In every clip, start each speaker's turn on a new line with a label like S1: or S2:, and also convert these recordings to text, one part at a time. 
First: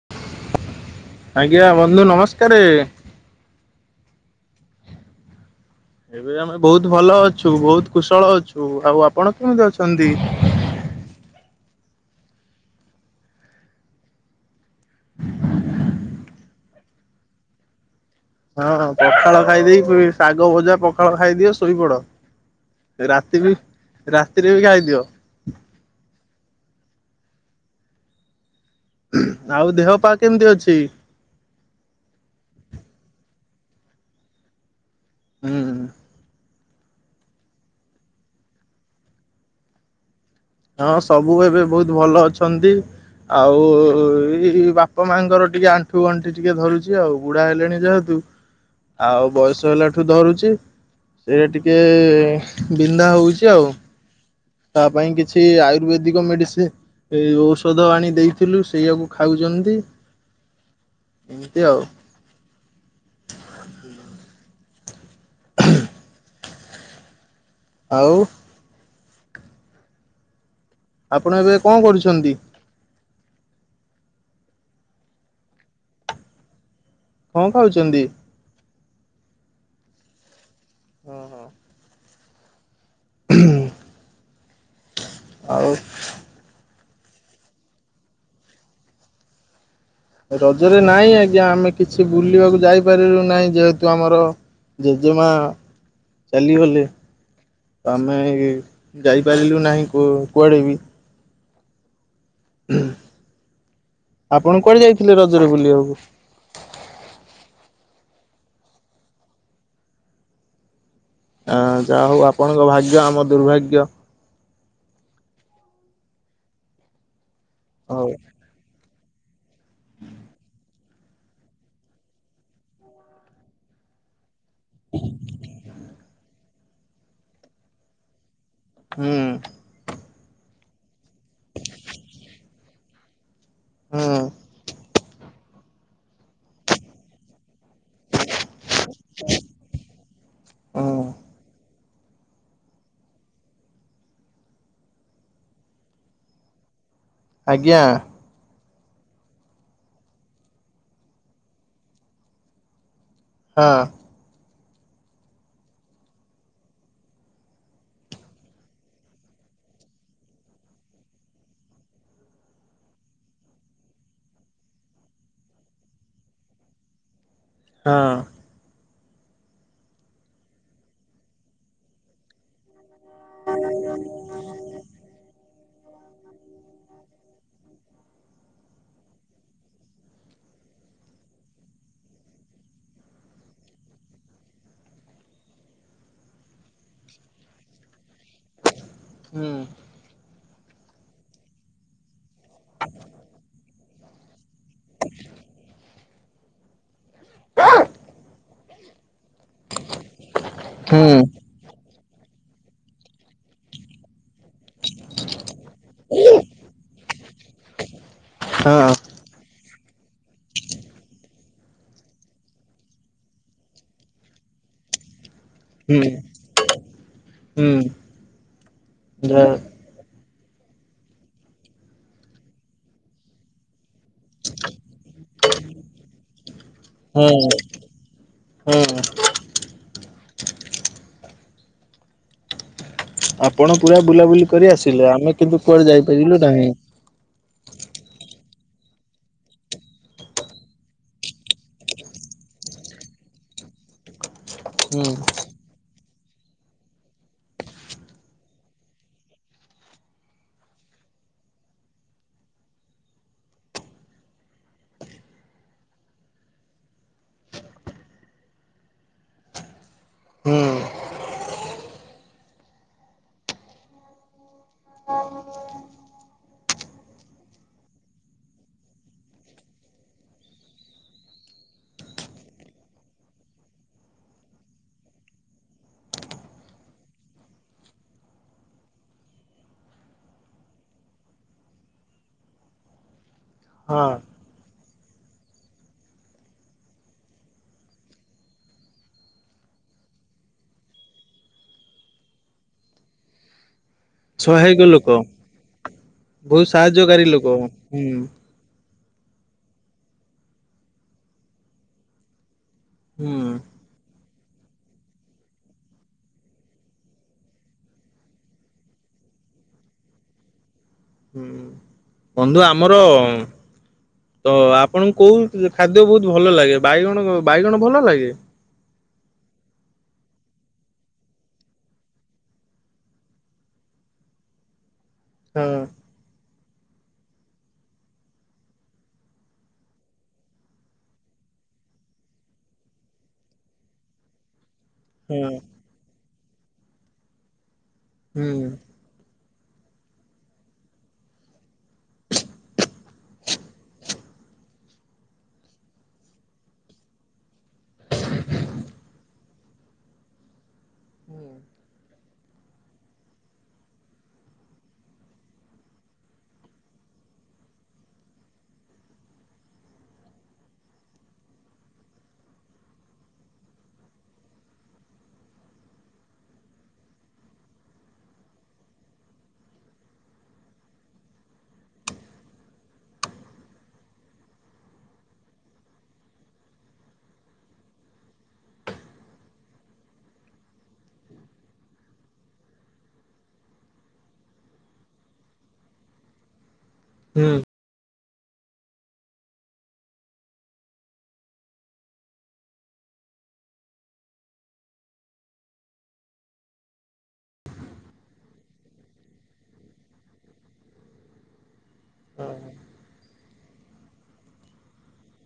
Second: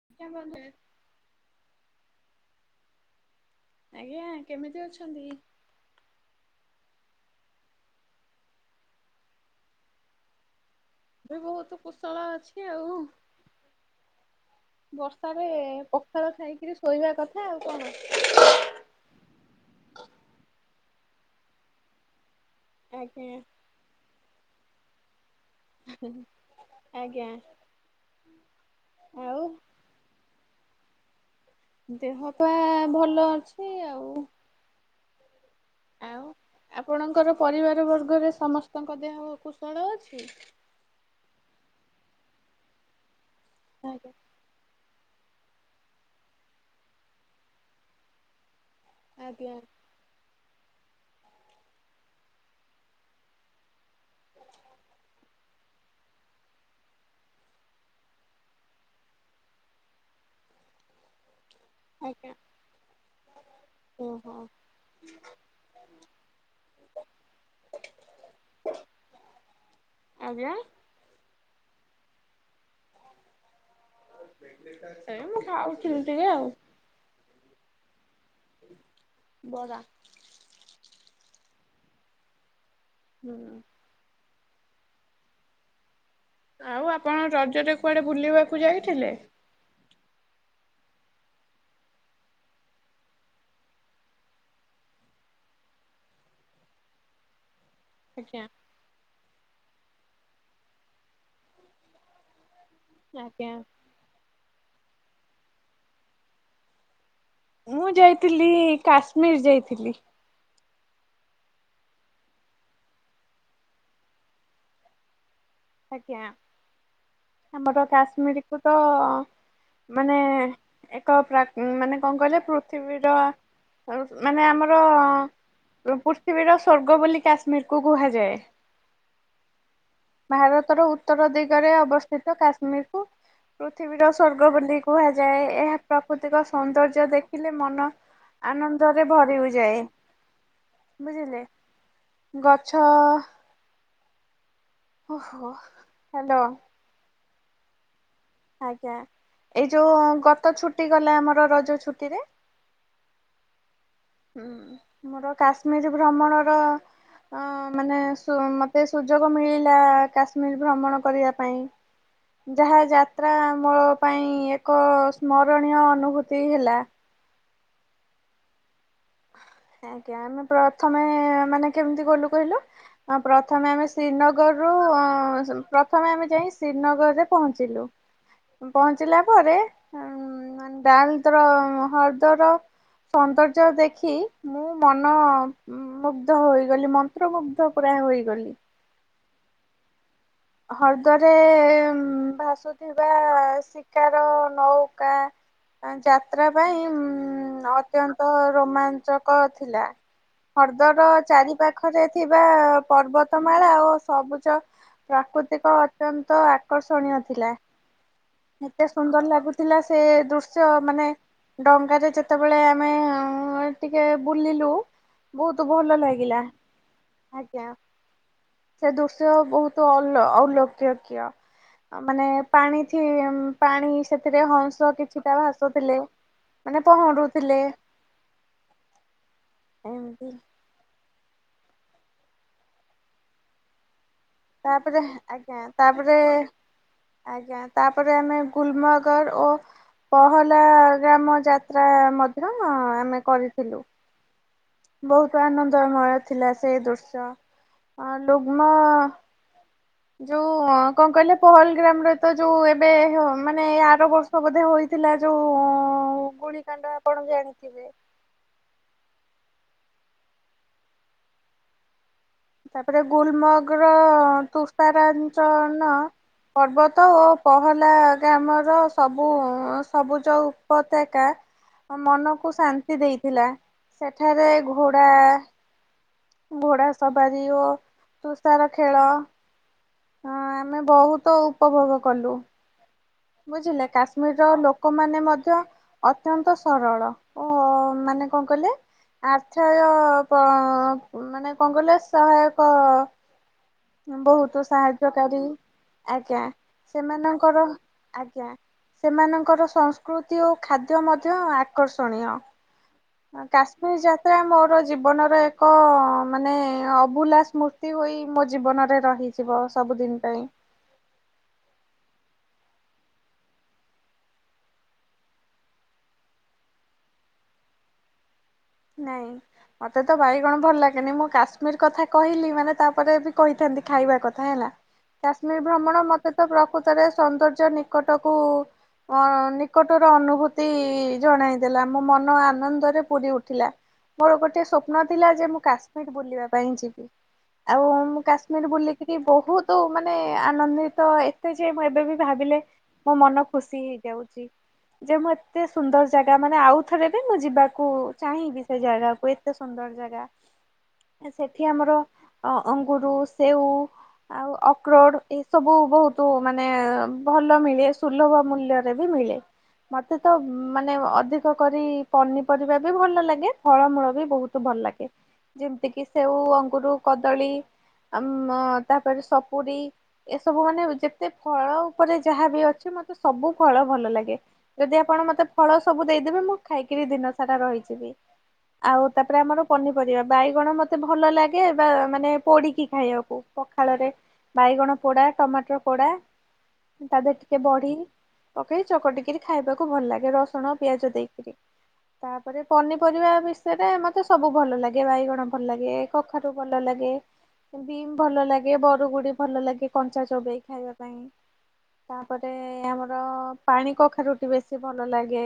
S1: [unintelligible]
S2: ଆଜ୍ଞା, ବନ୍ଧୁ ନମସ୍କାରେ।
S1: ଆଜ୍ଞା, କେମିତି ଅଛନ୍ତି?
S2: ଏବେ ଆମେ ବହୁତ ଭଲ ଅଛୁ। ବହୁତ କୁଶଳ ଅଛୁ। ଆଉ ଆପଣ କେମିତି ଅଛନ୍ତି।
S1: ଏବେ ବହୁତ କୁଶଳ ଅଛି ଆଉ। ବର୍ଷାରେ ପଖାଳ ଖାଇକିରି ଶୋଇବା କଥା। ଆଉ କଣ?
S2: ହଁହଁ ପଖାଳ ଖାଇଦେଇକି ଶାଗ ଭଜା ପଖାଳ ଖାଇଦିଅ ଶୋଇପଡ଼।
S1: ଆଜ୍ଞା
S2: ରାତିରେ ରାତିରେ ବି ଖାଇଦିଅ।
S1: ହିଁ ହିଁ [inaudible] ଆଜ୍ଞା।
S2: ଆଉ ଦେହ ପା କେମିତି ଅଛି?
S1: ଦେହ ପା ଭଲ ଅଛି ଆଉ।
S2: ହୁଁ ହୁଁ।
S1: ଆଉ ଆପଣଙ୍କର ପରିବାର ବର୍ଗରେ ସମସ୍ତଙ୍କ ଦେହ କୁଶଳ ଅଛି?
S2: ହଁ ସବୁ ଏବେ ବହୁତ ଭଲ ଅଛନ୍ତି। ଆଉ
S1: ଆଜ୍ଞା
S2: ଏଇ ବାପା ବାପା ମାଆଙ୍କର ଟିକେ ଆଣ୍ଠୁ ଗଣ୍ଠି ଟିକେ ଧରୁଛି ଆଉ। ବୁଢା ହେଲେଣି ଯେହେତୁ। ଆଉ
S1: ଆଜ୍ଞା
S2: ବୟସ ହେଲା ଆଣ୍ଠୁ ଧରୁଛି ସେ ଟିକେ ବିନ୍ଧା ହୋଉଛି ଆଉ। ତା ପାଇଁ କିଛି ଆୟୁର୍ବେଦିକ ମେଡିସିନ ଏଇ ଔଷଧ ଆଣି ଦେଇଥିଲୁ। ସେଇଆାକୁ ଖାଉଛନ୍ତି। ଏମିତି ଆଉ।
S1: ଆଜ୍ଞା। ଓହୋ।
S2: ଆଉ?
S1: ଆଜ୍ଞା?
S2: ଆପଣ ଏବେ କଁ କରୁଛନ୍ତି।
S1: ଏ ମୁଁ ଖାଉଥିଲି ଟିକେ ଆଉ।
S2: କଁ ଖାଉଛନ୍ତି।
S1: ବରା।
S2: ହଁ ହଁ।
S1: ହୁଁ।
S2: ଆଉ?
S1: ଆଉ ଆପଣ ରଜରେ କୁଆଡ଼େ ବୁଲିବାକୁ ଯାଇଥିଲେ?
S2: ରଜରେ ନାହିଁ ଆଜ୍ଞା। ଆମେ କିଛି ବୁଲିବାକୁ ଯାଇପାରିଲୁ ନାହିଁ। ଯେହେତୁ ଆମର ଜେଜେମା ଚାଲିଗଲେ। ଆମେ
S1: ଆଜ୍ଞା
S2: ଏଇ ଯାଇପାରିଲୁ ନାହିଁ କୁଆଡ଼େ ବି। ହଁ।
S1: ଆଜ୍ଞା।
S2: ଆପଣ କୁଆଡ଼େ ଯାଇଥିଲେ? ରଜରେ ବୁଲିବାକୁ।
S1: ମୁଁ ଯାଇଥିଲି କାଶ୍ମୀରର ଯାଇଥିଲି।
S2: ଯାହା ହଉ ଆପଣଙ୍କ ଭାଗ୍ୟ, ଆମ ଦୁର୍ଭାଗ୍ୟ।
S1: ଆଜ୍ଞା। ଆମର ଆମର
S2: ହଉ
S1: କାଶ୍ମୀରକୁ ତ ଆମେ ଏକ ପ୍ରା ମାନେ କଣ କହିଲେ? ପୃଥିବୀର। ମାନେ ଆମର ପୃଥିବୀର ସ୍ୱର୍ଗ ବୋଲି କାଶ୍ମୀରକୁ କୁହାଯାଏ।
S2: ହୁଁ।
S1: ଭାରତର ଉତ୍ତର ଦିଗରେ ଅବସ୍ଥିତ କାଶ୍ମୀରକୁ।
S2: ହୁଁ
S1: ପୃଥିବୀର ସ୍ଵର୍ଗ ବୋଲି କୁହାଯାଏ। ଏହା ପ୍ରାକୃତିକ ସୌନ୍ଦର୍ଯ୍ୟ ଦେଖିଲେ ମନ ଆନନ୍ଦରେ ଭରି ହୋଇ ଯାଏ।
S2: ହୁଁ
S1: ବୁଝିଲେ? ଗଛ ଓହୋ ହ୍ୟାଲୋ।
S2: ଆଜ୍ଞା।
S1: ଆଜ୍ଞା। ଏଇ ଯୋଉ ଗତ ଛୁଟି ଗଲା ଆମର ରଜ ଛୁଟି ରେ।
S2: ହଁ।
S1: ହୁଁ ମୋର କାଶ୍ମୀର ଭ୍ରମଣର ଅ ମାନେ ସୁମତେ ସୁଯୋଗ ମିଳିଲା କାଶ୍ମୀର ଭ୍ରମଣ କରିବା ପାଇଁ। ଯାହା ଯାତ୍ରା ମୋ ପାଇଁ ଏକ ସ୍ମରଣୀୟ ଅନୁଭୂତି ହେଲା।
S2: ହଁ।
S1: ଆଜ୍ଞା ଆମେ ପ୍ରଥମେ ମାନେ କେମିତି ଗଲୁ କହିଲୁ? ହଁ ପ୍ରଥମେ ଆମେ ଶ୍ରୀନଗର ରୁୁ ପ୍ରଥମେ ଆମେ ଯାଇ ଶ୍ରୀନଗରରେ ପହଞ୍ଚିଲୁ। ପହଞ୍ଚିଲା ପରେ ଡାଲତ୍ର ହ୍ରଦର ସୌନ୍ଦର୍ଯ୍ୟ ଦେଖି ମୁଁ ମନ ମୁୁଗ୍ଧ ହୋଇଗଲି ମନ୍ତ୍ରମୁଗ୍ଧ ପୁରା ହୋଇଗଲି।
S2: ହୁଁ।
S1: ହ୍ରଦରେ ଭାସୁଥିବା ଶିକାର ନୌକା ଯାତ୍ରା ପାଇଁ ଉଁ ଅତ୍ୟନ୍ତ ରୋମାଞ୍ଚକ ଥିଲା। ହ୍ରଦର
S2: ହୁଁ
S1: ଚାରି ପା ପାଖରେ ଥିବା ପର୍ବତମାଳା ଓ ସବୁଜ ପ୍ରାକୃତିକ ଅତ୍ୟନ୍ତ ଆକର୍ଷଣୀୟ ଥିଲା। ଏତେ ସୁନ୍ଦର ଲାଗୁଥିଲା ସେ ଦୃଶ୍ୟ ମାନେ ଡ଼ଙ୍ଗା ରେ ଯେତେବେଳେ ଆମେ ଟିକିଏ ବୁଲିଲୁ ବହୁତ ଭଲ
S2: ହୁଁ।
S1: ଲାଗିଲା। ଆଜ୍ଞା ସେ ଦୃଶ୍ୟ ବହୁତ୍ ଅଲୋ ଅଲୋକକୀୟ ମାନେ ପାଣି କି ପାଣି ସେଥିରେ ହଂସ କିଛି ଟା ଭାସୁଥିଲେ। ମାନେ ପହଁରୁୁ
S2: ହଁ
S1: ଥିଲେ ଏମିତି।
S2: ଆପଣ ପୁରା ବୁଲାବୁଲି କରି
S1: ତାପରେ
S2: ଆସିଲେ। ଆମେ
S1: ଆଜ୍ଞା
S2: କିନ୍ତୁ କୁଆଡେ
S1: ତାପରେ
S2: ଯାଇପାରିଲୁ ନାହିଁ।
S1: ଆଜ୍ଞା। ତାପରେ ଆମେ ଗୁଲ ମଗର୍ ଓ ପହଲା ଗ୍ରାମ ଯାତ୍ରା ମଧ୍ୟ ଆମେ କରିଥିଲୁ।
S2: ହୁଁ
S1: ବହୁତ ଆନନ୍ଦମୟ ଥିଲା ସେ ଦୃଶ୍ୟ। ଅଁ ଲୁଗ୍ନ ଯୋଉ କଣ କହିଲେ ପହଲଗ୍ରାମରେ ତ ଯୋଉ ଏବେ ହଁ ମାନେ ଆର ବ ର୍ଷ ବୋଧେ ହୋଇଥିଲା ଯୋଉ ଗୁଳିକାଣ୍ଡ ଆପଣ ଜାଣିଥିବେ।
S2: ହୁଁ
S1: ତାପରେ ଗୁଲମର୍ଗର ତୁସ୍ତାରାଞ୍ଚନ ପର୍ବତ ଓ ପହଲାଗ୍ରାମର ସବୁ ସବୁଜ ଉପତ୍ୟାକା ମନକୁ ଶାନ୍ତି ଦେଇଥିଲା। ସେଠାରେ ଘୋଡ଼ା ଘୋଡା ସବାରି ଓ ତୁସାର ଖେଳ ହଁ ଆମେ ବହୁତ ଉପଭୋଗ କଲୁ। ବୁଝିଲେ?
S2: ହଁ
S1: କାଶ୍ମୀରର ଲୋକମାନେ ମଧ୍ୟ ଅତ୍ୟନ୍ତ ସରଳ। ଓ ମାନେ କଣ କହିଲେ? ଆର୍ଥୟ କ ମାନେ କଣ କହିଲେ? ସହାୟକ ବହୁତ
S2: ସହାୟକ ଲୋକ
S1: ସାହାଯ୍ୟକାରୀ। ଆଜ୍ଞା।
S2: ବହୁତ ସାହାଯ୍ୟକାରୀ ଲୋକ।
S1: ସେମାନଙ୍କର
S2: ହୁଁ
S1: ଆଜ୍ଞା ସେମାନଙ୍କର ସଂସ୍କୃତି ଓ ଖାଦ୍ୟ ମଧ୍ୟ ଆକର୍ଷଣୀୟ।
S2: ହୁଁ
S1: ଅ କାଶ୍ ମିର ଯାତ୍ରା ମୋର ଜୀବନର ଏକ ମାନେ ଅଭୁଲା ସ୍ମୃତି ହୋଇ ମୋ ଜୀବନରେ ରହିଯିବ ସବୁଦିନ ପାଇଁ।
S2: ହୁଁ ବନ୍ଧୁ ଆମର ତ ଆପଣଙ୍କୁ କୋଉ ଖାଦ୍ୟ ବହୁତ ଭଲ ଲାଗେ? ବାଇଗଣ ବାଇଗଣ ଭଲ ଲାଗେ?
S1: ନାଇଁ। ମତେ ତ ବାଇଗଣ ଭଲ ଲାଗେନି। ମୁଁ କାଶ୍ମୀର କଥା କହିଲି ମାନେ ତାପରେ ବି କହିଥାନ୍ତି ଖାଇବା କଥା ହେଲା। କାଶ୍ମୀର୍
S2: ହଁ
S1: ଭ୍ରମଣ ମତେ ତ ପ୍ରକୃତରେ ସୌନ୍ଦର୍ଯ୍ୟ ନିକଟକୁ ଅଁ ନିକଟର ଅନୁଭୂତି ଜଣାଇ ଦେଲା। ମୋ ମନ ଆନନ୍ଦରେ ପୁରୀ ଉଠ୍ ଠିଲା। ମୋର ଗୋଟେ ସ୍ୱପ୍ନ ଥିଲା ଯେ
S2: ହଁ
S1: ମୁଁ କାଶ୍ମୀର ବୁଲିବା ପାଇଁ ଯିବି ଆଉ ମୁଁ
S2: ହୁଁ
S1: କାଶ୍ମୀର ବୁଲିକିରି ବହୁତୁ ମାନେ ଆନନ୍ଦିତ ଏତେ ଯେ ମୁଁ ଏବେ ବି ଭାବିଲେ ମୋ ମନ ଖୁସି ହେଇଯାଉଚି। ଯେ ମୁଁ ଏତେ ସୁନ୍ଦର୍ ଜାଗା ମାନେ ଆଉ ଥରେ ବି ମୁଁ ଯିବାକୁ ଚାହିଁବି ସେ ଜାଗାକୁ ଏତେ ସୁନ୍ଦର ଜାଗା। ଏ ସେଠି ଆମର ଅ-ଅଙ୍ଗୁରୁ ସେଉ ଆଉ ଅକ୍ରୋଡ୍ ଏସବୁ ବହୁତୁ ମାନେ ଭଲମିଳେ ସୁଲଭ ମୂଲ୍ୟରେ ରେ ବି ମିଳେ। ମତେ ତ ମାନେ ଅଧିକ କରି ପନିପରିବା ବି ଭଲ ଲାଗେଷଫଳମୂଳ ବି ବହୁତୁ ଭଲ୍ ଲାଗେ। ଯେମିତି କିି ସେଉ ଅଙ୍ଗୁରୁ କଦଳୀ ଆମ-ତାପରେ ସପୁରୀ ଏସବୁ ମାନେ ଯେତେ ଫଳ ଉପରେ ଯାହା ବି ଅଛି ମତେ ସବୁଫଳ ଭଲ ଲାଗେ। ଯଦି ଆପଣ ମତେ ଫଳ ସବୁ ଦେଇଦେବେ ମୁଁ ଖାଇକିରି ଦିନ ସାରା ରହିଯିବି। ଆଉ ତାପରେ ଆମର ପନିପରିବା ବାଇଗଣ ମତେ ଭଲ ଲାଗେ ବା ମାନେ ପୋଡିକି ଖାଇବାକୁ। ପଖାଳରେ ବାଇଗଣ ପୋଡା ଟମାଟର୍ ପୋଡା ତା ଦେହରେ
S2: ହୁଁ
S1: ଟିକେ ବଢି ପକେଇ ଚକଟିକିରି ଖାଇବାକୁ ଭଲ ଲାଗେ ରସଣ ପିଆଜ ଦେଇକିରି। ତାପରେ ପନିପରିବା ବିଷୟରେ ମତେ ସବୁ ଭଲଲାଗେ ବାଇଗଣ ଭଲ୍ ଲାଗେ କଖାରୁ ଭଲଲାଗେ। ବିମ୍ ଭଲ ଲାଗେ ବରୁଗୁଡି ଭଲ ଲାଗେ କଞ୍ଚା ଚୋବେଇ ଖାଇବା ପାଇଁ। ତାପରେ ଆମର ପାଣି କଖାରୁୁଟି ବେଶୀ ଭଲ ଲାଗେ।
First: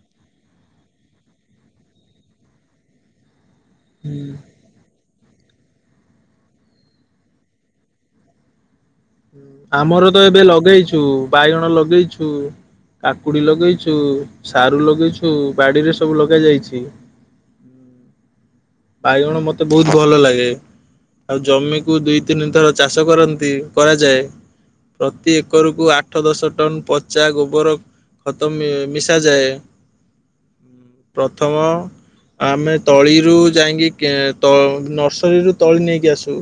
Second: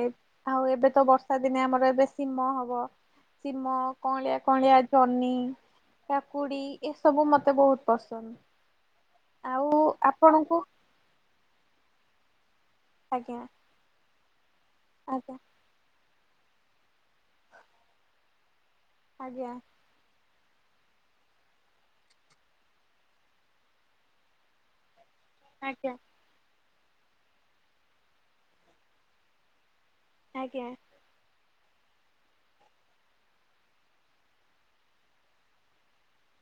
S1: ଆଉ ଏବେ ତ ବର୍ଷା ଶୀତ ଦିନେ ଆମର ଏବେ ଶିମ ହବ। ଶିମ
S2: ହୁଁ।
S1: କଅଁଳିଆ କଅଁଳିଆ ଜହ୍ନି କାକୁଡି ଏସବୁ ମତେ ବହୁତ ପସନ୍ଦ୍।
S2: ଆମର ତ ଏବେ ଲଗେଇଚୁ ବାଇଗଣ ଲଗେଇଚୁ
S1: ଆଜ୍ଞା
S2: କାକୁଡି ଲଗେଇଚୁ। ସାରୁ ଲଗେଇଛୁ
S1: ଆଜ୍ଞା
S2: ବାଡିରେ ସବୁ ଲଗାଯାଇଛି। ବାଇଗଣ
S1: ଆଜ୍ଞା
S2: ମତେ ବହୁତ୍ ଭଲଲାଗେ। ଆଉ ଜମିକୁ ଦୁଇ ତିନି ଥର ଚାଷ କରନ୍ତି କରାଯାଏ। ପ୍ରତି ଏକରକୁୁ
S1: ଆଜ୍ଞା
S2: ଆଠ ଆଠ ଦଶ ଟନ ପଚା ଗୋବର ଖତ ମି-ମିଶାଯାଏ।
S1: ଆଜ୍ଞା।
S2: ପ୍ରଥମ ଆମେ ତଳିରୁ ଯାଇଁକି କେ-ତ ନର୍ସରୀରୁୁ ତଳି ନେଇକି ଆସୁ।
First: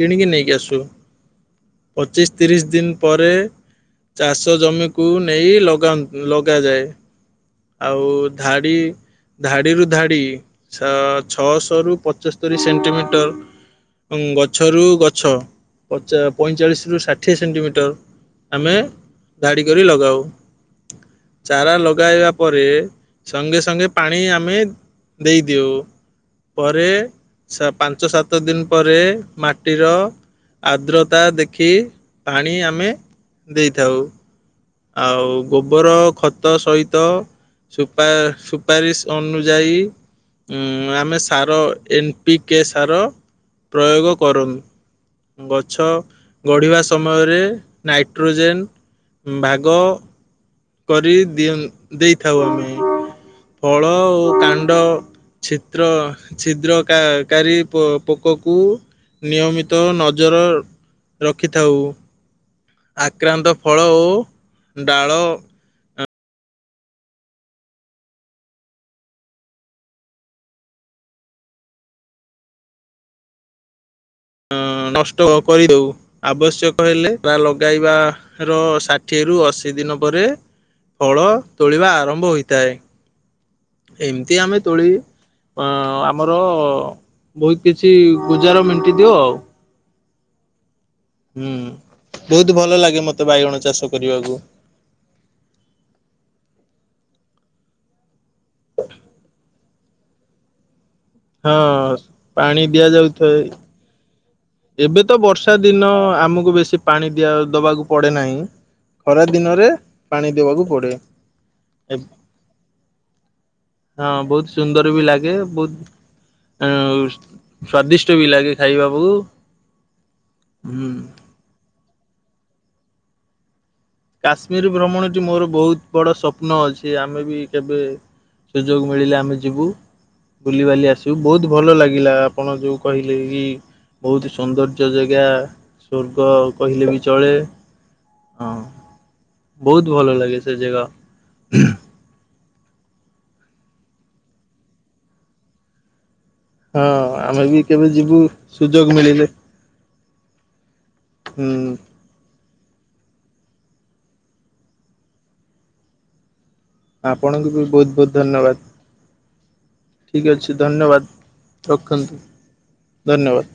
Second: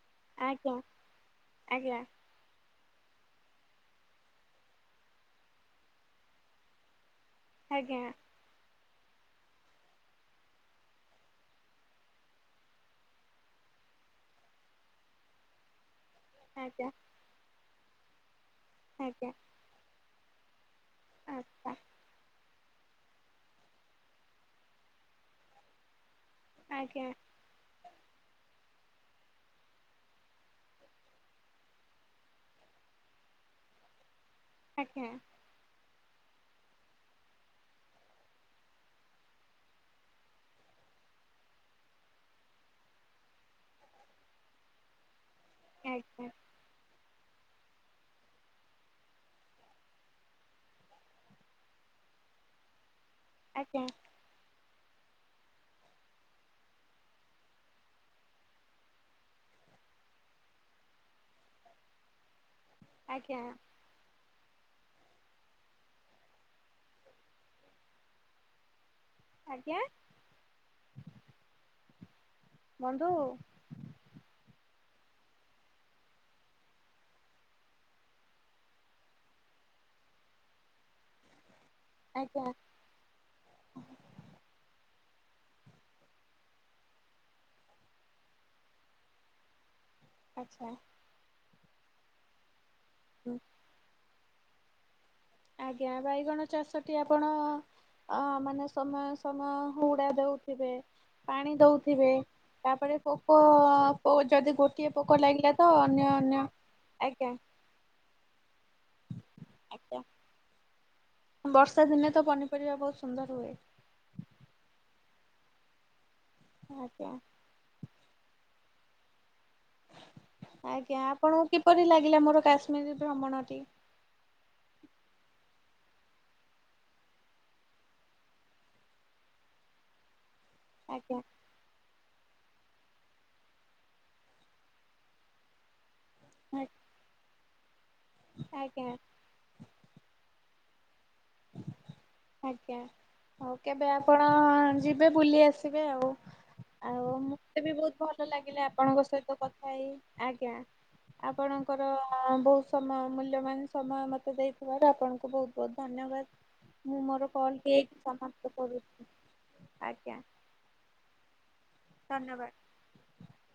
S2: କିଣିକି ନେଇକି
S1: ଆଜ୍ଞା
S2: ଆସୁ।
S1: ଆଜ୍ଞା
S2: ପଚିଶ୍ ତିରିଶ୍ ଦିନ୍ ପରେ ଚାଷ ଜମିକୁ ନେଇ ଲଗାନ୍-ଲଗାଯାଏ। ଆଉ
S1: ଆଜ୍ଞା
S2: ଧାଡି ଧାଡିରୁ ଧାଡି ଛ ଛଅଶରୁ ପଚସ୍ତରୀ ସେଣ୍ଟିମିଟର ଅଁ ଗଛରୁ ଗଛ
S1: ଆଜ୍ଞା
S2: ପଚା-ପଇଁଚାଳିଶରୁ ଷାଠିଏ ସେଣ୍ଟିମିଟର ଆମେ
S1: ଆଜ୍ଞା।
S2: ଧାଡି କରି ଲଗାଉ।
S1: ଆଛା
S2: ଚାରା ଲଗାଇବା ପରେ ସଙ୍ଗେସଙ୍ଗେ ପାଣି ଆମେ ଦେଇଦିଉ। ପରେ
S1: ଆଜ୍ଞା
S2: ସା-ପାଞ୍ଚ ସାତ ଦିନ୍ ପରେ ମାଟିର ଆଦ୍ରତା ଦେଖି ପାଣି ଆମେ ଦେଇଥାଉ।
S1: ଆଜ୍ଞା
S2: ଆଉ ଗୋବର ଖତ ସହିତ ସୁପା-ସୁପାରିଶ୍ ଅନୁଯାୟୀ ଉଁ ଆମେ ସାର ଏନ୍ ପିି କେ ସାର ପ୍ରୟୋଗ କରୁନ୍। ଗଛ ଗଢିବା ସମୟରେ ନାଇଟ୍ରୋଜେନ୍ ବାଗ କରି ଦିଅ ଦେଇଥାଉ ଆମେ।
S1: ଆଜ୍ଞା
S2: ଫଳ ଓ କାଣ୍ଡ ଛିଦ୍ର ଛିଦ୍ର କା - କାରି ପୋ -ପୋକକୁ ନିୟମିତ ନଜର ରଖିଥାଉ।
S1: ଆଜ୍ଞା ଆଜ୍ଞା
S2: ଆକ୍ରାନ୍ତ ଫଳ ଓ ଡାଳ
S1: ଆଜ୍ଞା। ବନ୍ଧୁ
S2: ହ ନଷ୍ଟ କରିଦଉ। ଆବଶ୍ୟକ ହେଲେ ବା ଲଗାଇବା ର ଷାଠିଏ ରୁ ଅଶୀ ଦିନ ପରେ ଫଳ ତୋଳିବା ଆରମ୍ଭ
S1: ଆଜ୍ଞା
S2: ହୋଇଥାଏ। ଏମିତି ଆମେ ତୋଳି ଅ ଆମର ବହୁତ କିଛି ଗୁଜାର ମେଣ୍ଟି ଦିଅ ଆଉ।
S1: ଆଚ୍ଛା।
S2: ହୁଁ ବହୁତ ଭଲ ଲାଗେ ମତେ ବାଇଗଣ ଚାଷ କରିବାକୁ।
S1: ଆଜ୍ଞା ବାଇଗଣ ଚାଷଟି ଆପଣ ଅ ମାନେ ସମୟ ସମୟ ହୁଡା ଦଉଥିବେ, ପାଣି
S2: ହଁ
S1: ଦଉଥିବେ,
S2: ପାଣି
S1: ତାପରେ ପୋକ
S2: ଦିଆଯାଉଥାଏ।
S1: ଯଦି ଗୋଟିଏ
S2: ଏବେ ତ
S1: ପୋକ ଲାଗିଲା
S2: ବର୍ଷା
S1: ତ
S2: ଦିନ
S1: ଅନ୍ୟ ଅନ୍ୟ
S2: ଆମକୁ ବେଶୀ ପାଣି
S1: ଆଜ୍ଞା
S2: ଦିଆ ଦବାକୁ ପଡେ ନାହିଁ। ଖରା ଦିନରେ
S1: ଆଛା
S2: ପାଣି ଦେବାକୁ ପଡେ
S1: ବର୍ଷା ଦିନେ ତ ପନିପରିବା ବହୁତ ସୁନ୍ଦର ହୁଏ।
S2: ହଁ ବହୁତ ସୁନ୍ଦର ବି ଲାଗେ,
S1: ଆଜ୍ଞା
S2: ବହୁତ ସ୍ଵାଦିଷ୍ଟ ବି ଲାଗେ ଖାଇବାକୁ। ହୁଁ।
S1: ଆଜ୍ଞା ଆପଣଙ୍କୁ କିପରି ଲାଗିଲା ମୋର କାଶ୍ମୀର ଭ୍ରମଣଟି?
S2: କାଶ୍ମୀର ଭ୍ରମଣଟି ମୋର ବହୁତ ବଡ଼ ସ୍ୱପ୍ନ ଅଛି। ଆମେ ବି କେବେ ସୁଯୋଗ ମିଳିଲେ ଆମେ ଯିବୁ ବୁଲିବାଲି ଆସିବୁ।
S1: ଆଜ୍ଞା
S2: ବହୁତ ଭଲ ଲାଗିଲା ଆପଣ ଯୋଉ କହିଲେ କି ବହୁତ ସୌନ୍ଦର୍ଯ୍ୟ ଜେଗା। ସ୍ୱର୍ଗ କହିଲେ ବି ଚଳେ। ହଁ
S1: ଆଜ୍ଞା।
S2: ବହୁତ ଭଲ ଲାଗେ ସେ ଜେଗା।
S1: ଆଜ୍ଞା ଆଉ କେବେ ଆପଣ ଯିବେ ବୁଲି ଆସିବେ ଆଉ।
S2: ହଁ
S1: ଆଉ
S2: ଆମେ
S1: ମତେ ବି
S2: କେବେ
S1: ବହୁତ
S2: ଯିବୁ
S1: ଭଲ ଲାଗିଲା
S2: ସୁଯୋଗ
S1: ଆପଣଙ୍କ
S2: ମିଳିଲେ
S1: ସହିତ କଥା ହେଇ ଆଜ୍ଞା।
S2: ହୁଁ
S1: ଆପଣଙ୍କର ବହୁତ ସମୟ ମୂଲ୍ୟବାନ ସମୟ ମୋତେ ଦେଇଥିବାରୁ ଆପଣଙ୍କୁ ବହୁତ ବହୁତ ଧନ୍ୟବାଦ। ମୁଁ ମୋର
S2: ଆପଣଙ୍କୁ
S1: କଲ
S2: ବି
S1: ଟି
S2: ବହୁତ
S1: ଏଇଠି
S2: ବହୁତ
S1: ସମାପ୍ତ
S2: ଧନ୍ୟବାଦ
S1: କରୁଛି ଆଜ୍ଞା।
S2: ଠିକ ଅଛି ଧନ୍ୟବାଦ ରଖନ୍ତୁ
S1: ଧନ୍ୟବାଦ।
S2: ଧନ୍ୟବାଦ।